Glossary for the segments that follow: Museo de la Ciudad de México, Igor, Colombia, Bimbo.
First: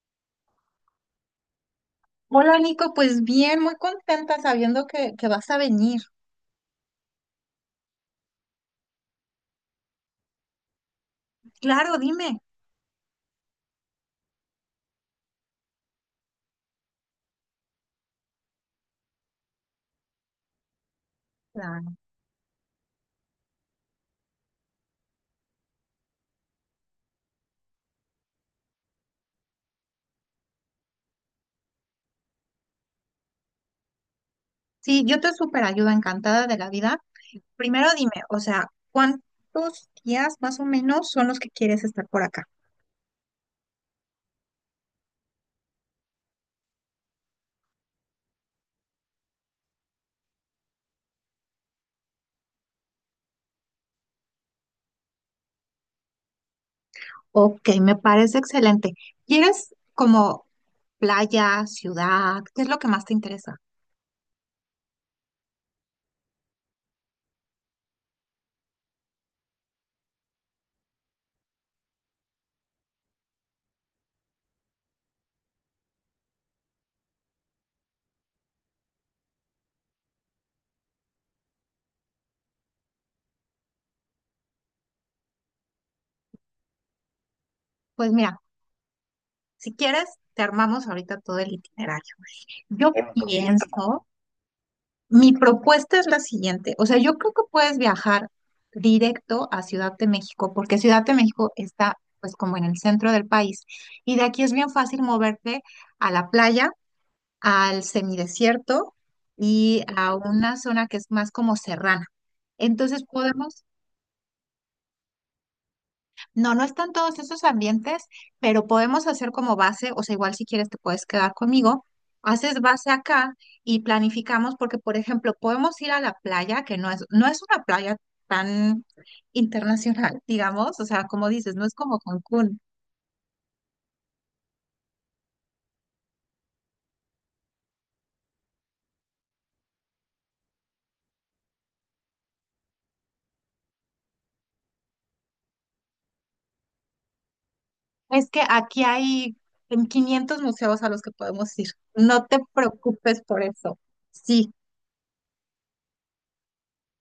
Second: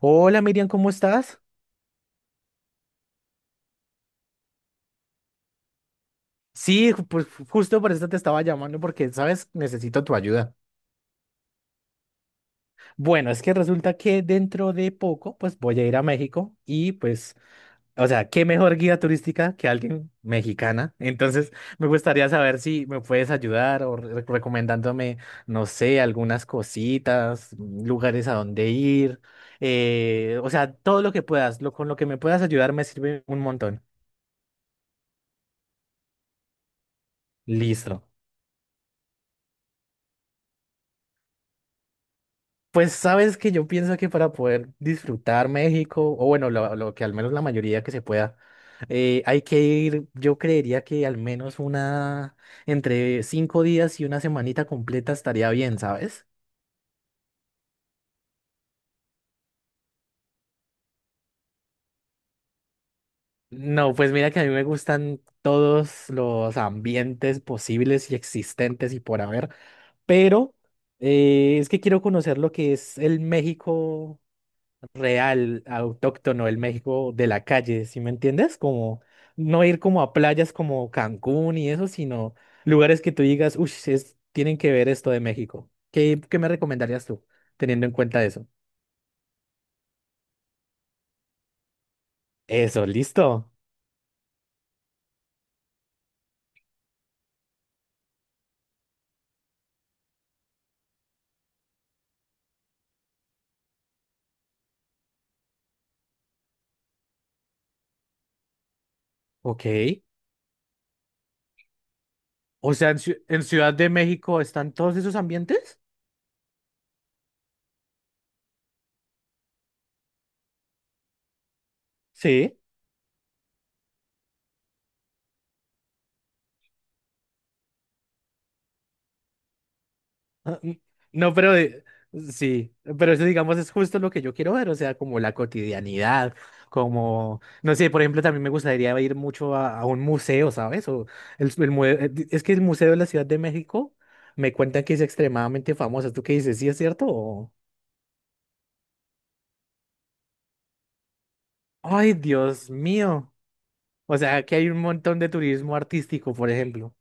Hola Miriam, ¿cómo estás? Hola Nico, pues bien, muy contenta sabiendo que vas a venir. Sí, justo por eso te estaba llamando porque, sabes, necesito tu ayuda. Claro, dime. Bueno, es que resulta que dentro de poco, pues voy a ir a México y pues, o sea, ¿qué mejor guía turística que alguien mexicana? Entonces, me Claro. gustaría saber si me puedes ayudar o recomendándome, no sé, algunas cositas, lugares a donde ir, o sea, todo lo que puedas, con lo que me puedas ayudar me sirve un montón. Sí, yo te súper ayudo, encantada de la vida. Primero Listo. dime, o sea, ¿cuántos días más o menos son los que quieres estar por acá? Pues sabes que yo pienso que para poder disfrutar México, o bueno, lo que al menos la mayoría que se pueda, hay que ir, yo creería que al menos una, entre cinco días y una semanita completa estaría bien, ¿sabes? Ok, me parece excelente. ¿Quieres como playa, ciudad? ¿Qué es lo que más te interesa? No, pues mira que a mí me gustan todos los ambientes posibles y existentes y por haber, pero es que quiero conocer lo que es el México real, autóctono del México de la calle, ¿sí me entiendes? Como no ir como a playas como Cancún y eso, sino lugares que tú digas, uy, tienen que ver esto de México. ¿Qué, qué me recomendarías tú, teniendo en Pues cuenta mira, eso? si quieres, te armamos ahorita todo el itinerario. Eso, Yo listo. pienso. Mi propuesta es la siguiente, o sea, yo creo que puedes viajar directo a Ciudad de México, porque Ciudad de México está pues como en el centro del país y de aquí es bien fácil moverte a la playa, al semidesierto Ok. y a una zona que es más como serrana. O sea, Entonces en podemos. Ciudad de México están todos esos ambientes. No, no están todos esos ambientes, pero podemos hacer como base, o sea, igual si quieres te puedes quedar conmigo, Sí. haces base acá y planificamos porque, por ejemplo, podemos ir a la playa, que no es una playa tan internacional, Ah, digamos, n- o sea, como No, dices, pero no es como Cancún. sí, pero eso digamos es justo lo que yo quiero ver, o sea, como la cotidianidad, como, no sé, por ejemplo, también me gustaría ir mucho a un museo, ¿sabes? O es que el Museo de la Ciudad de México me cuentan que es extremadamente famoso. ¿Tú qué dices? ¿Sí es cierto? O- Es que aquí hay en 500 museos a los que podemos ir. Ay, No te Dios preocupes mío. por eso. O sea, Sí. que hay un montón de turismo artístico, por ejemplo.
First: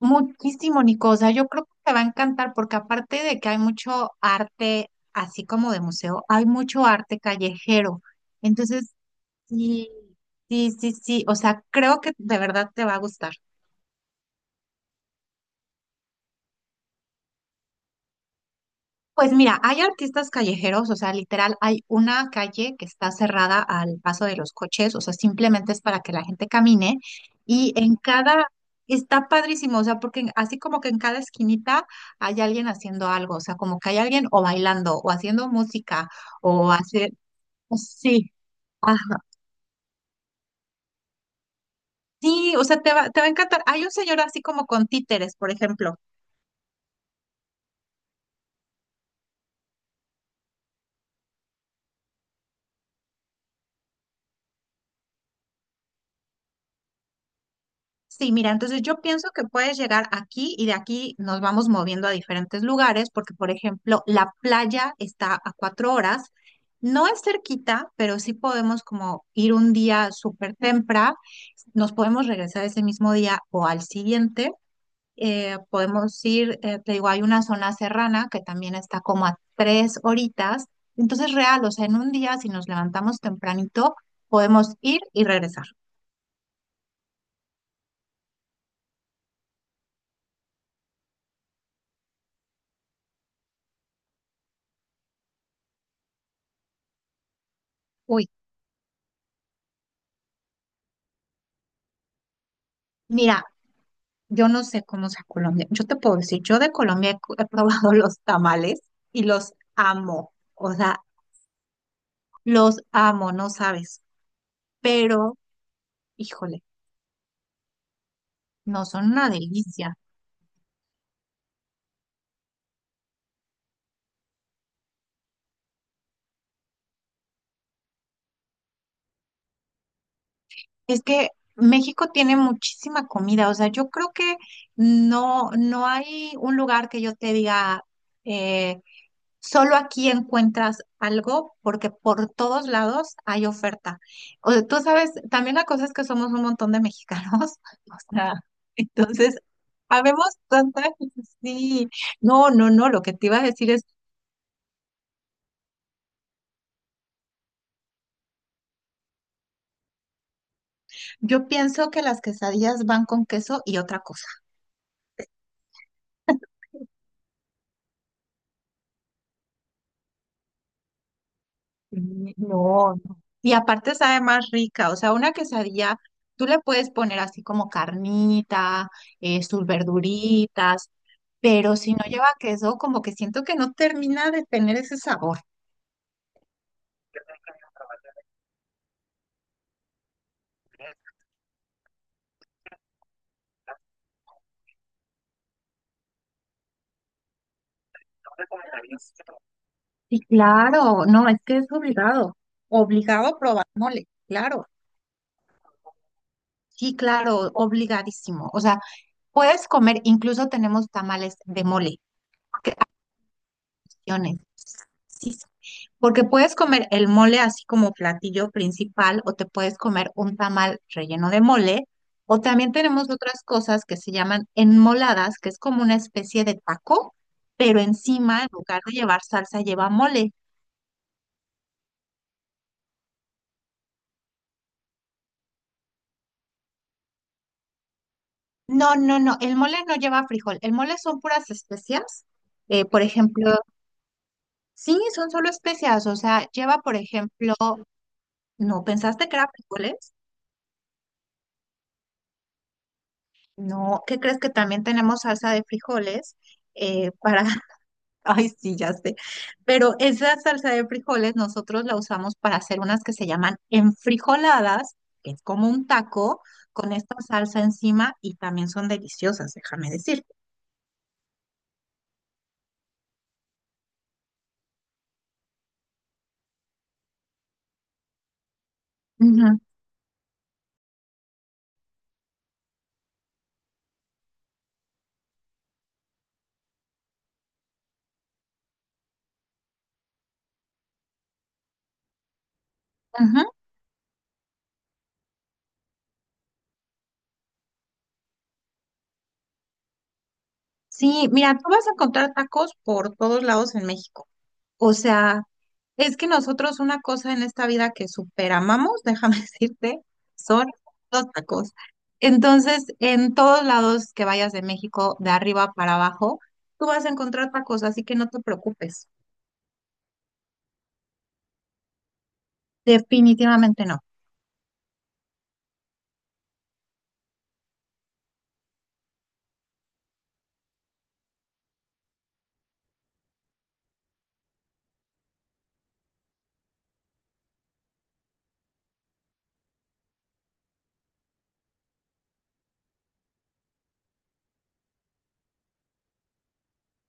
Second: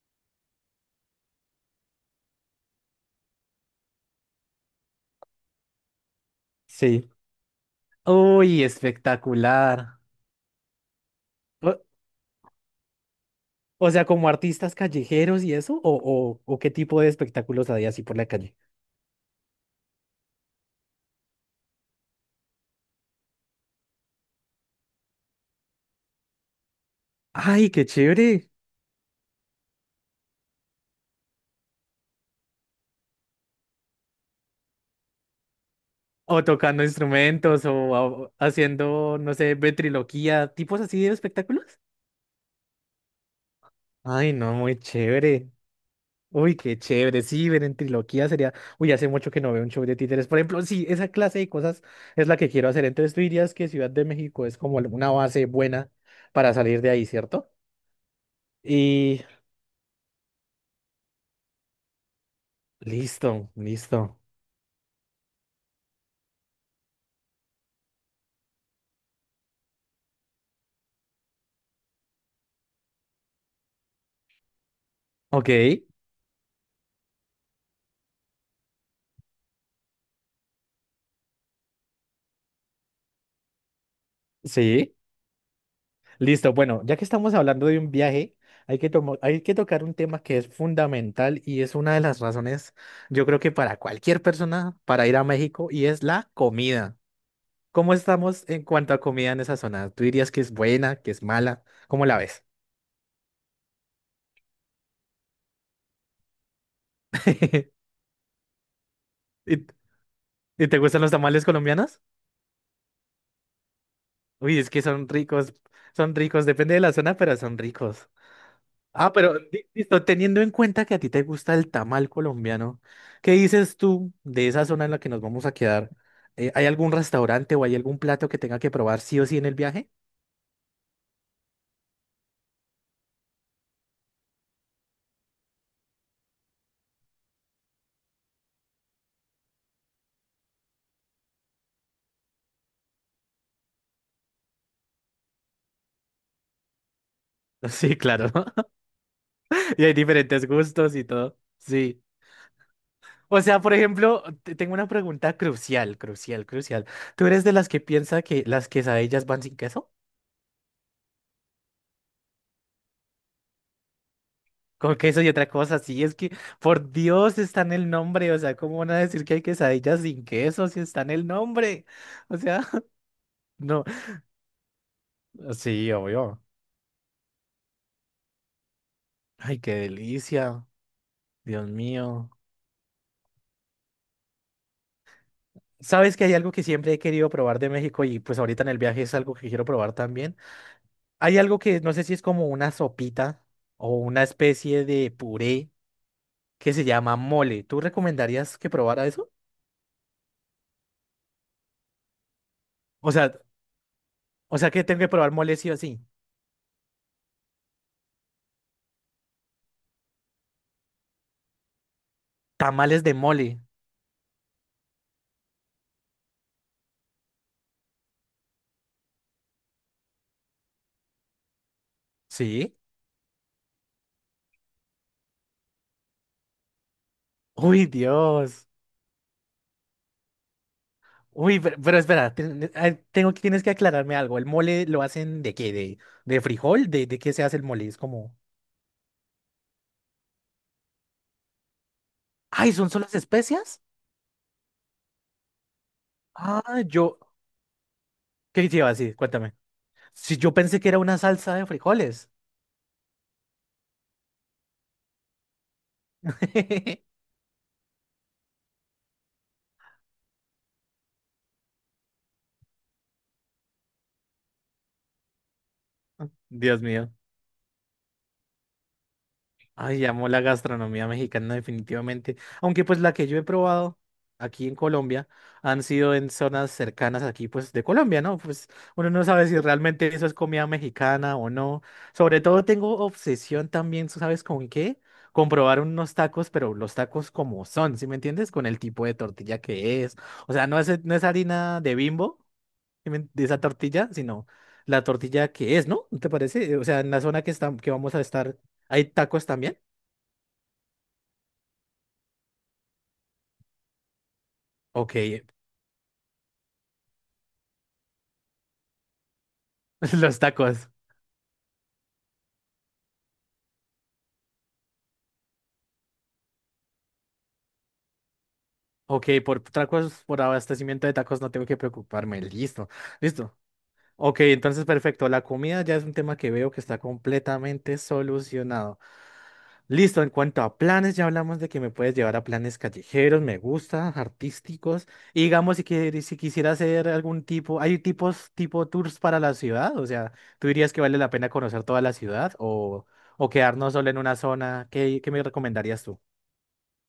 Muchísimo, Nico. O sea, yo creo que te va a encantar porque aparte de que hay mucho arte, así como de museo, hay mucho Sí. arte callejero. Uy, Entonces, sí, espectacular. sí, sí, sí. O sea, creo que de verdad te va a gustar. O sea, como artistas callejeros y eso, o qué tipo de espectáculos había así por la calle. Pues mira, hay artistas callejeros, o sea, literal, hay una calle que está cerrada al paso de los coches, o sea, simplemente es para que la gente camine ¡Ay, y qué chévere! está padrísimo, o sea, porque así como que en cada esquinita hay alguien haciendo algo, o sea, como que hay alguien o bailando o haciendo música O o tocando hacer, instrumentos, sí, o ajá, haciendo, no sé, ventriloquía, tipos así de espectáculos. sí, o sea, te va a encantar. Hay un señor Ay, así no, como muy con títeres, por chévere. ejemplo. Uy, qué chévere. Sí, ver en ventriloquía sería. Uy, hace mucho que no veo un show de títeres. Por ejemplo, sí, esa clase de cosas es la que quiero hacer. Entonces, tú dirías que Ciudad de México es como una base buena para salir de ahí, ¿cierto? Sí, mira, entonces yo Y pienso que puedes llegar aquí y de aquí nos vamos moviendo a diferentes lugares, porque por listo, ejemplo, listo. la playa está a 4 horas, no es cerquita, pero sí podemos como ir un día súper temprano, nos podemos regresar ese mismo día o al siguiente, Ok, podemos ir, te digo, hay una zona serrana que también está como a 3 horitas, entonces real, o sea, en un día si nos levantamos tempranito, podemos sí. ir y regresar. Listo, bueno, ya que estamos hablando de un viaje, hay que tocar un tema que es fundamental y es una de las razones, yo creo que para cualquier persona, para ir a México, y es la comida. ¿Cómo Uy. estamos en cuanto a comida en esa zona? ¿Tú dirías que es buena, que es mala? ¿Cómo la ves? Mira, yo no sé cómo sea Colombia. Yo te puedo decir, yo de Colombia he probado los tamales y los ¿Y, amo. y O te sea, gustan los tamales colombianos? los amo, no sabes. Uy, es que Pero, son ricos, híjole, depende de la zona, pero son ricos. no son Ah, una pero delicia. listo, teniendo en cuenta que a ti te gusta el tamal colombiano, ¿qué dices tú de esa zona en la que nos vamos a quedar? ¿Hay algún restaurante o hay algún plato que tenga que probar sí o sí en el viaje? Es que México tiene muchísima comida. O sea, yo creo que no hay un lugar que yo te diga, eh, solo aquí encuentras algo porque por todos lados hay oferta. O sea, tú sabes, también la cosa es que somos un montón de mexicanos, o Sí, claro. sea, entonces, Y hay habemos diferentes tanta, gustos y todo. sí, Sí. no, no, no, lo que te iba O a sea, decir por es, ejemplo, tengo una pregunta crucial, crucial, crucial. ¿Tú eres de las que piensa que las quesadillas van sin queso? yo pienso que las quesadillas van con queso y otra cosa. Con queso y otra cosa, sí, es que por Dios está en el nombre, o sea, ¿cómo van a decir que hay quesadillas sin queso si está en el nombre? Mm, O sea... no, no. Y No, aparte sabe más rica, o sea, una sí, quesadilla, obvio. tú le puedes poner así como carnita, Ay, sus qué delicia. verduritas, Dios pero si no lleva mío. queso, como que siento que no termina de tener ese sabor. ¿Sabes que hay algo que siempre he querido probar de México y pues ahorita en el viaje es algo que quiero probar también? Hay algo que no sé si es como una sopita o una especie de puré que se llama mole. ¿Tú recomendarías que probara eso? Sí, claro, no, es que es obligado, O obligado sea, a probar mole, o claro, sea que tengo que probar mole sí o sí. sí, claro, obligadísimo. O sea, puedes comer, incluso tenemos tamales de mole. Tamales de mole. Opciones. Sí, sí. Porque puedes comer el mole así como platillo principal o te puedes comer un tamal relleno de mole o también ¿Sí? tenemos otras cosas que se llaman enmoladas, que es como una especie de taco, pero Uy, encima en Dios. lugar de llevar salsa lleva mole. Uy, pero espera, ay, tengo que tienes que aclararme algo. ¿El mole lo hacen de qué? De frijol? De qué se hace el mole? Es como... No, no, no, el mole no lleva frijol, el mole son puras especias. Ay, ¿son Por solo las ejemplo, especias? sí, son solo especias, o sea, lleva, Ah, por yo. ejemplo, ¿Qué ¿no lleva así? pensaste que era Cuéntame. frijoles? Si yo pensé que era una salsa de frijoles. No, ¿qué crees que también tenemos salsa de frijoles? eh, para, ay, sí, ya sé, pero esa salsa de frijoles nosotros la usamos para hacer unas que se llaman enfrijoladas, que es como un taco Dios con mío. esta salsa encima y también son deliciosas, déjame Ay, decirte. amo la gastronomía mexicana definitivamente. Aunque pues la que yo he probado aquí en Colombia han sido en zonas cercanas aquí pues de Colombia, ¿no? Pues uno no sabe Ujú, si realmente eso es comida mexicana o no. Sobre todo tengo obsesión también, tú ¿sabes con qué? Comprobar unos tacos, pero los tacos como son, ¿sí me entiendes? Con el tipo de tortilla que es. O sea, no es harina de Bimbo, ¿sí me- de ujú. esa tortilla, sino la tortilla que es, ¿no? ¿Te parece? O sea, en la zona que, está, que vamos a estar, ¿hay tacos también? Sí, mira, tú vas a encontrar tacos por todos lados en México. O Ok, sea, es que nosotros una cosa en esta vida que superamamos, déjame decirte, los son tacos. los tacos. Entonces, en todos lados que vayas de México, de arriba para abajo, tú vas a encontrar tacos, así que no te preocupes. Ok, por tacos, por abastecimiento de tacos no tengo que preocuparme. Listo, listo. Definitivamente no. Ok, entonces perfecto. La comida ya es un tema que veo que está completamente solucionado. Listo, en cuanto a planes, ya hablamos de que me puedes llevar a planes callejeros, me gusta, artísticos. Y digamos, si quisiera hacer algún tipo, hay tipos, tipo tours para la ciudad, o sea, ¿tú dirías que vale la pena conocer toda la ciudad o quedarnos solo en una zona? ¿Qué, qué me recomendarías tú?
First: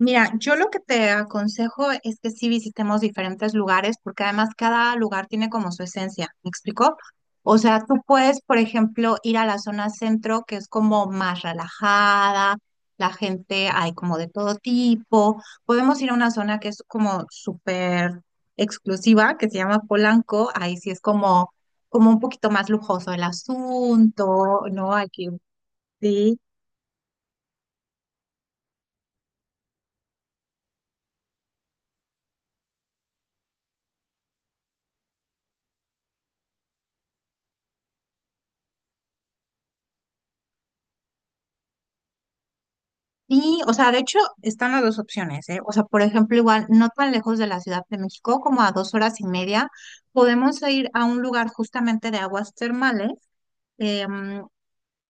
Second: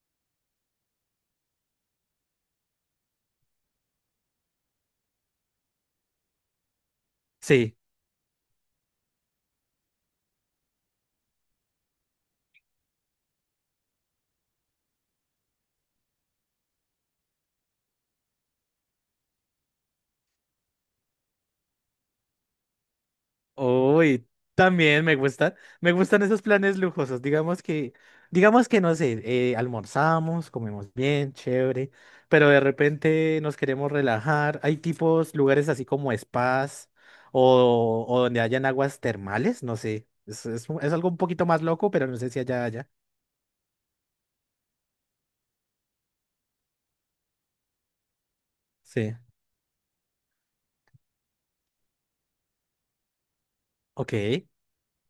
Mira, yo lo que te aconsejo es que sí visitemos diferentes lugares, porque además cada lugar tiene como su esencia, ¿me explicó? O Sí. sea, tú puedes, por ejemplo, ir a la zona centro, que es como más relajada, la gente hay como de todo tipo. Podemos ir a una zona que es como súper exclusiva, que se llama Polanco, ahí sí es como un poquito más lujoso el Uy, asunto, ¿no? también me Aquí gusta, me gustan sí. esos planes lujosos. Digamos que no sé, almorzamos, comemos bien, chévere, pero de repente nos queremos relajar. Hay tipos, lugares así como spas o donde hayan aguas termales, no sé. Es algo un poquito más loco, pero no sé si allá haya. Sí, o sea, de hecho están las dos opciones, ¿eh? O sea, por ejemplo, igual no tan lejos de la Ciudad de México, como a dos Sí. horas y media, podemos ir a un lugar justamente de aguas termales, em, Ok.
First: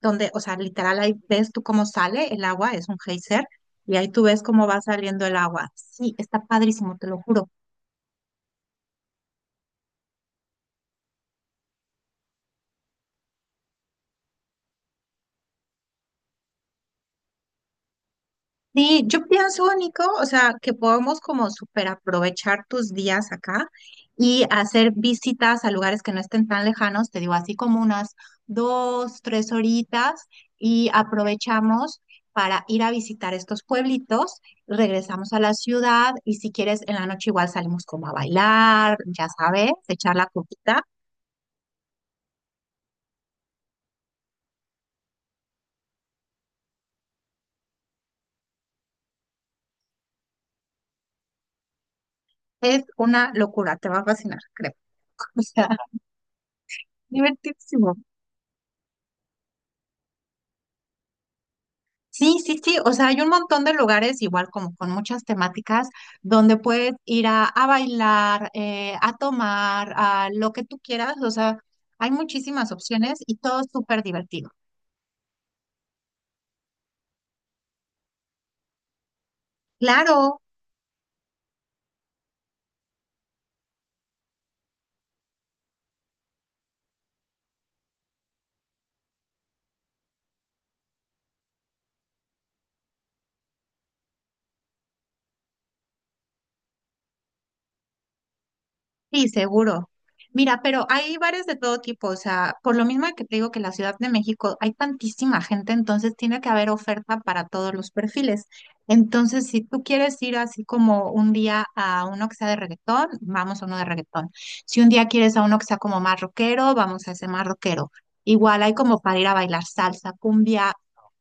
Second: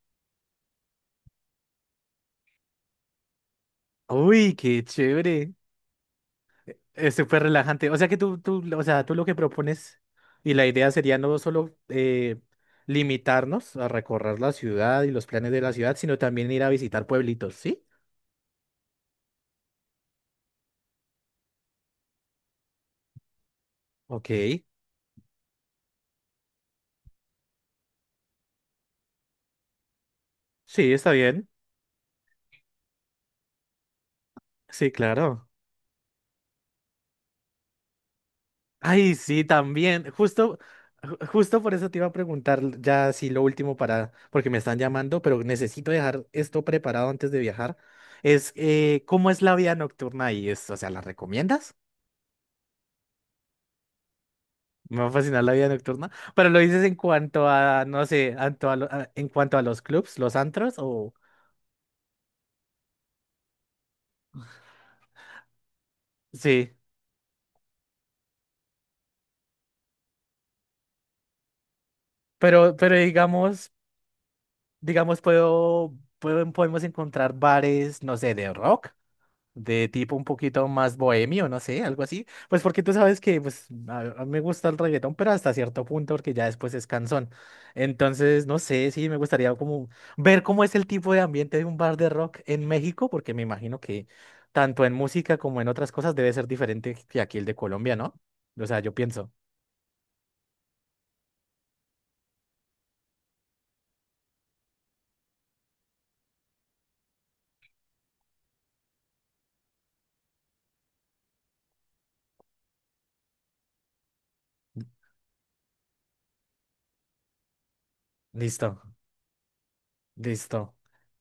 donde, o sea, literal ahí ves tú cómo sale el agua, es un geyser, y ahí tú ves Uy, cómo va qué saliendo el chévere. agua. Sí, está padrísimo, te Es lo súper juro. relajante. O sea que tú lo que propones y la idea sería no solo limitarnos a recorrer la ciudad y los planes de la ciudad, sino también ir a visitar pueblitos, ¿sí? Sí, yo pienso, Nico, o sea, que podemos como super aprovechar tus días acá y Ok. hacer visitas a lugares que no estén tan lejanos, te digo, así como unas 2, 3 horitas y Sí, está bien. aprovechamos para ir a visitar estos pueblitos, Sí, regresamos a claro. la ciudad y si quieres en la noche igual salimos como a bailar, Ay, ya sí, sabes, también. echar la Justo, copita. Justo por eso te iba a preguntar ya sí lo último para, porque me están llamando, pero necesito dejar esto preparado antes de viajar. Es ¿cómo es la vida nocturna ahí? Es, o sea, ¿la recomiendas? Es una locura, te va a fascinar, creo. Me va a fascinar O la sea, vida nocturna. Pero lo dices en cuanto a, divertidísimo. no sé, en cuanto a los clubs, los antros, o Sí, sí, sí, o sea, hay un montón de lugares, igual como con muchas temáticas, donde sí. puedes ir a bailar, a tomar, a lo que tú quieras, o sea, hay muchísimas Pero opciones y todo digamos, súper divertido. digamos, podemos encontrar bares, no sé, de rock. De tipo un Claro. poquito más bohemio, no sé, algo así. Pues porque tú sabes que pues a mí me gusta el reggaetón, pero hasta cierto punto, porque ya después es cansón. Entonces, no sé, sí, me gustaría como ver cómo es el tipo de ambiente de un bar de rock en México, porque me imagino que tanto en música como en otras cosas debe ser diferente que aquí el de Colombia, ¿no? O sea, yo Sí, pienso. seguro. Mira, pero hay bares de todo tipo, o sea, por lo mismo que te digo que en la Ciudad de México hay tantísima gente, entonces tiene que haber oferta para todos los perfiles. Entonces, si tú quieres ir así como un día a uno que sea de reggaetón, vamos a uno de reggaetón. Si un día quieres a uno que sea como más rockero, vamos a ese más rockero. Igual hay Listo, como para ir a bailar salsa, cumbia, listo.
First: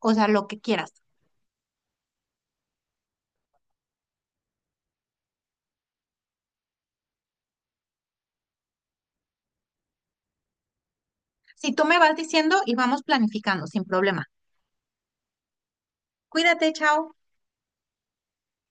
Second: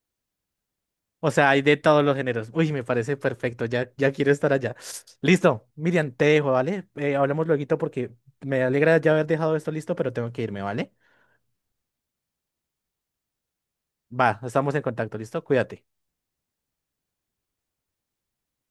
o sea, lo que quieras. O sea, hay de todos los géneros. Uy, me parece perfecto. Ya, ya quiero estar allá. Listo. Miriam, te dejo, ¿vale? Hablamos luego porque me alegra ya haber dejado esto listo, pero tengo que irme, ¿vale? Si tú me vas diciendo y vamos planificando, sin problema. Va, estamos en contacto, ¿listo? Cuídate. Cuídate, chao.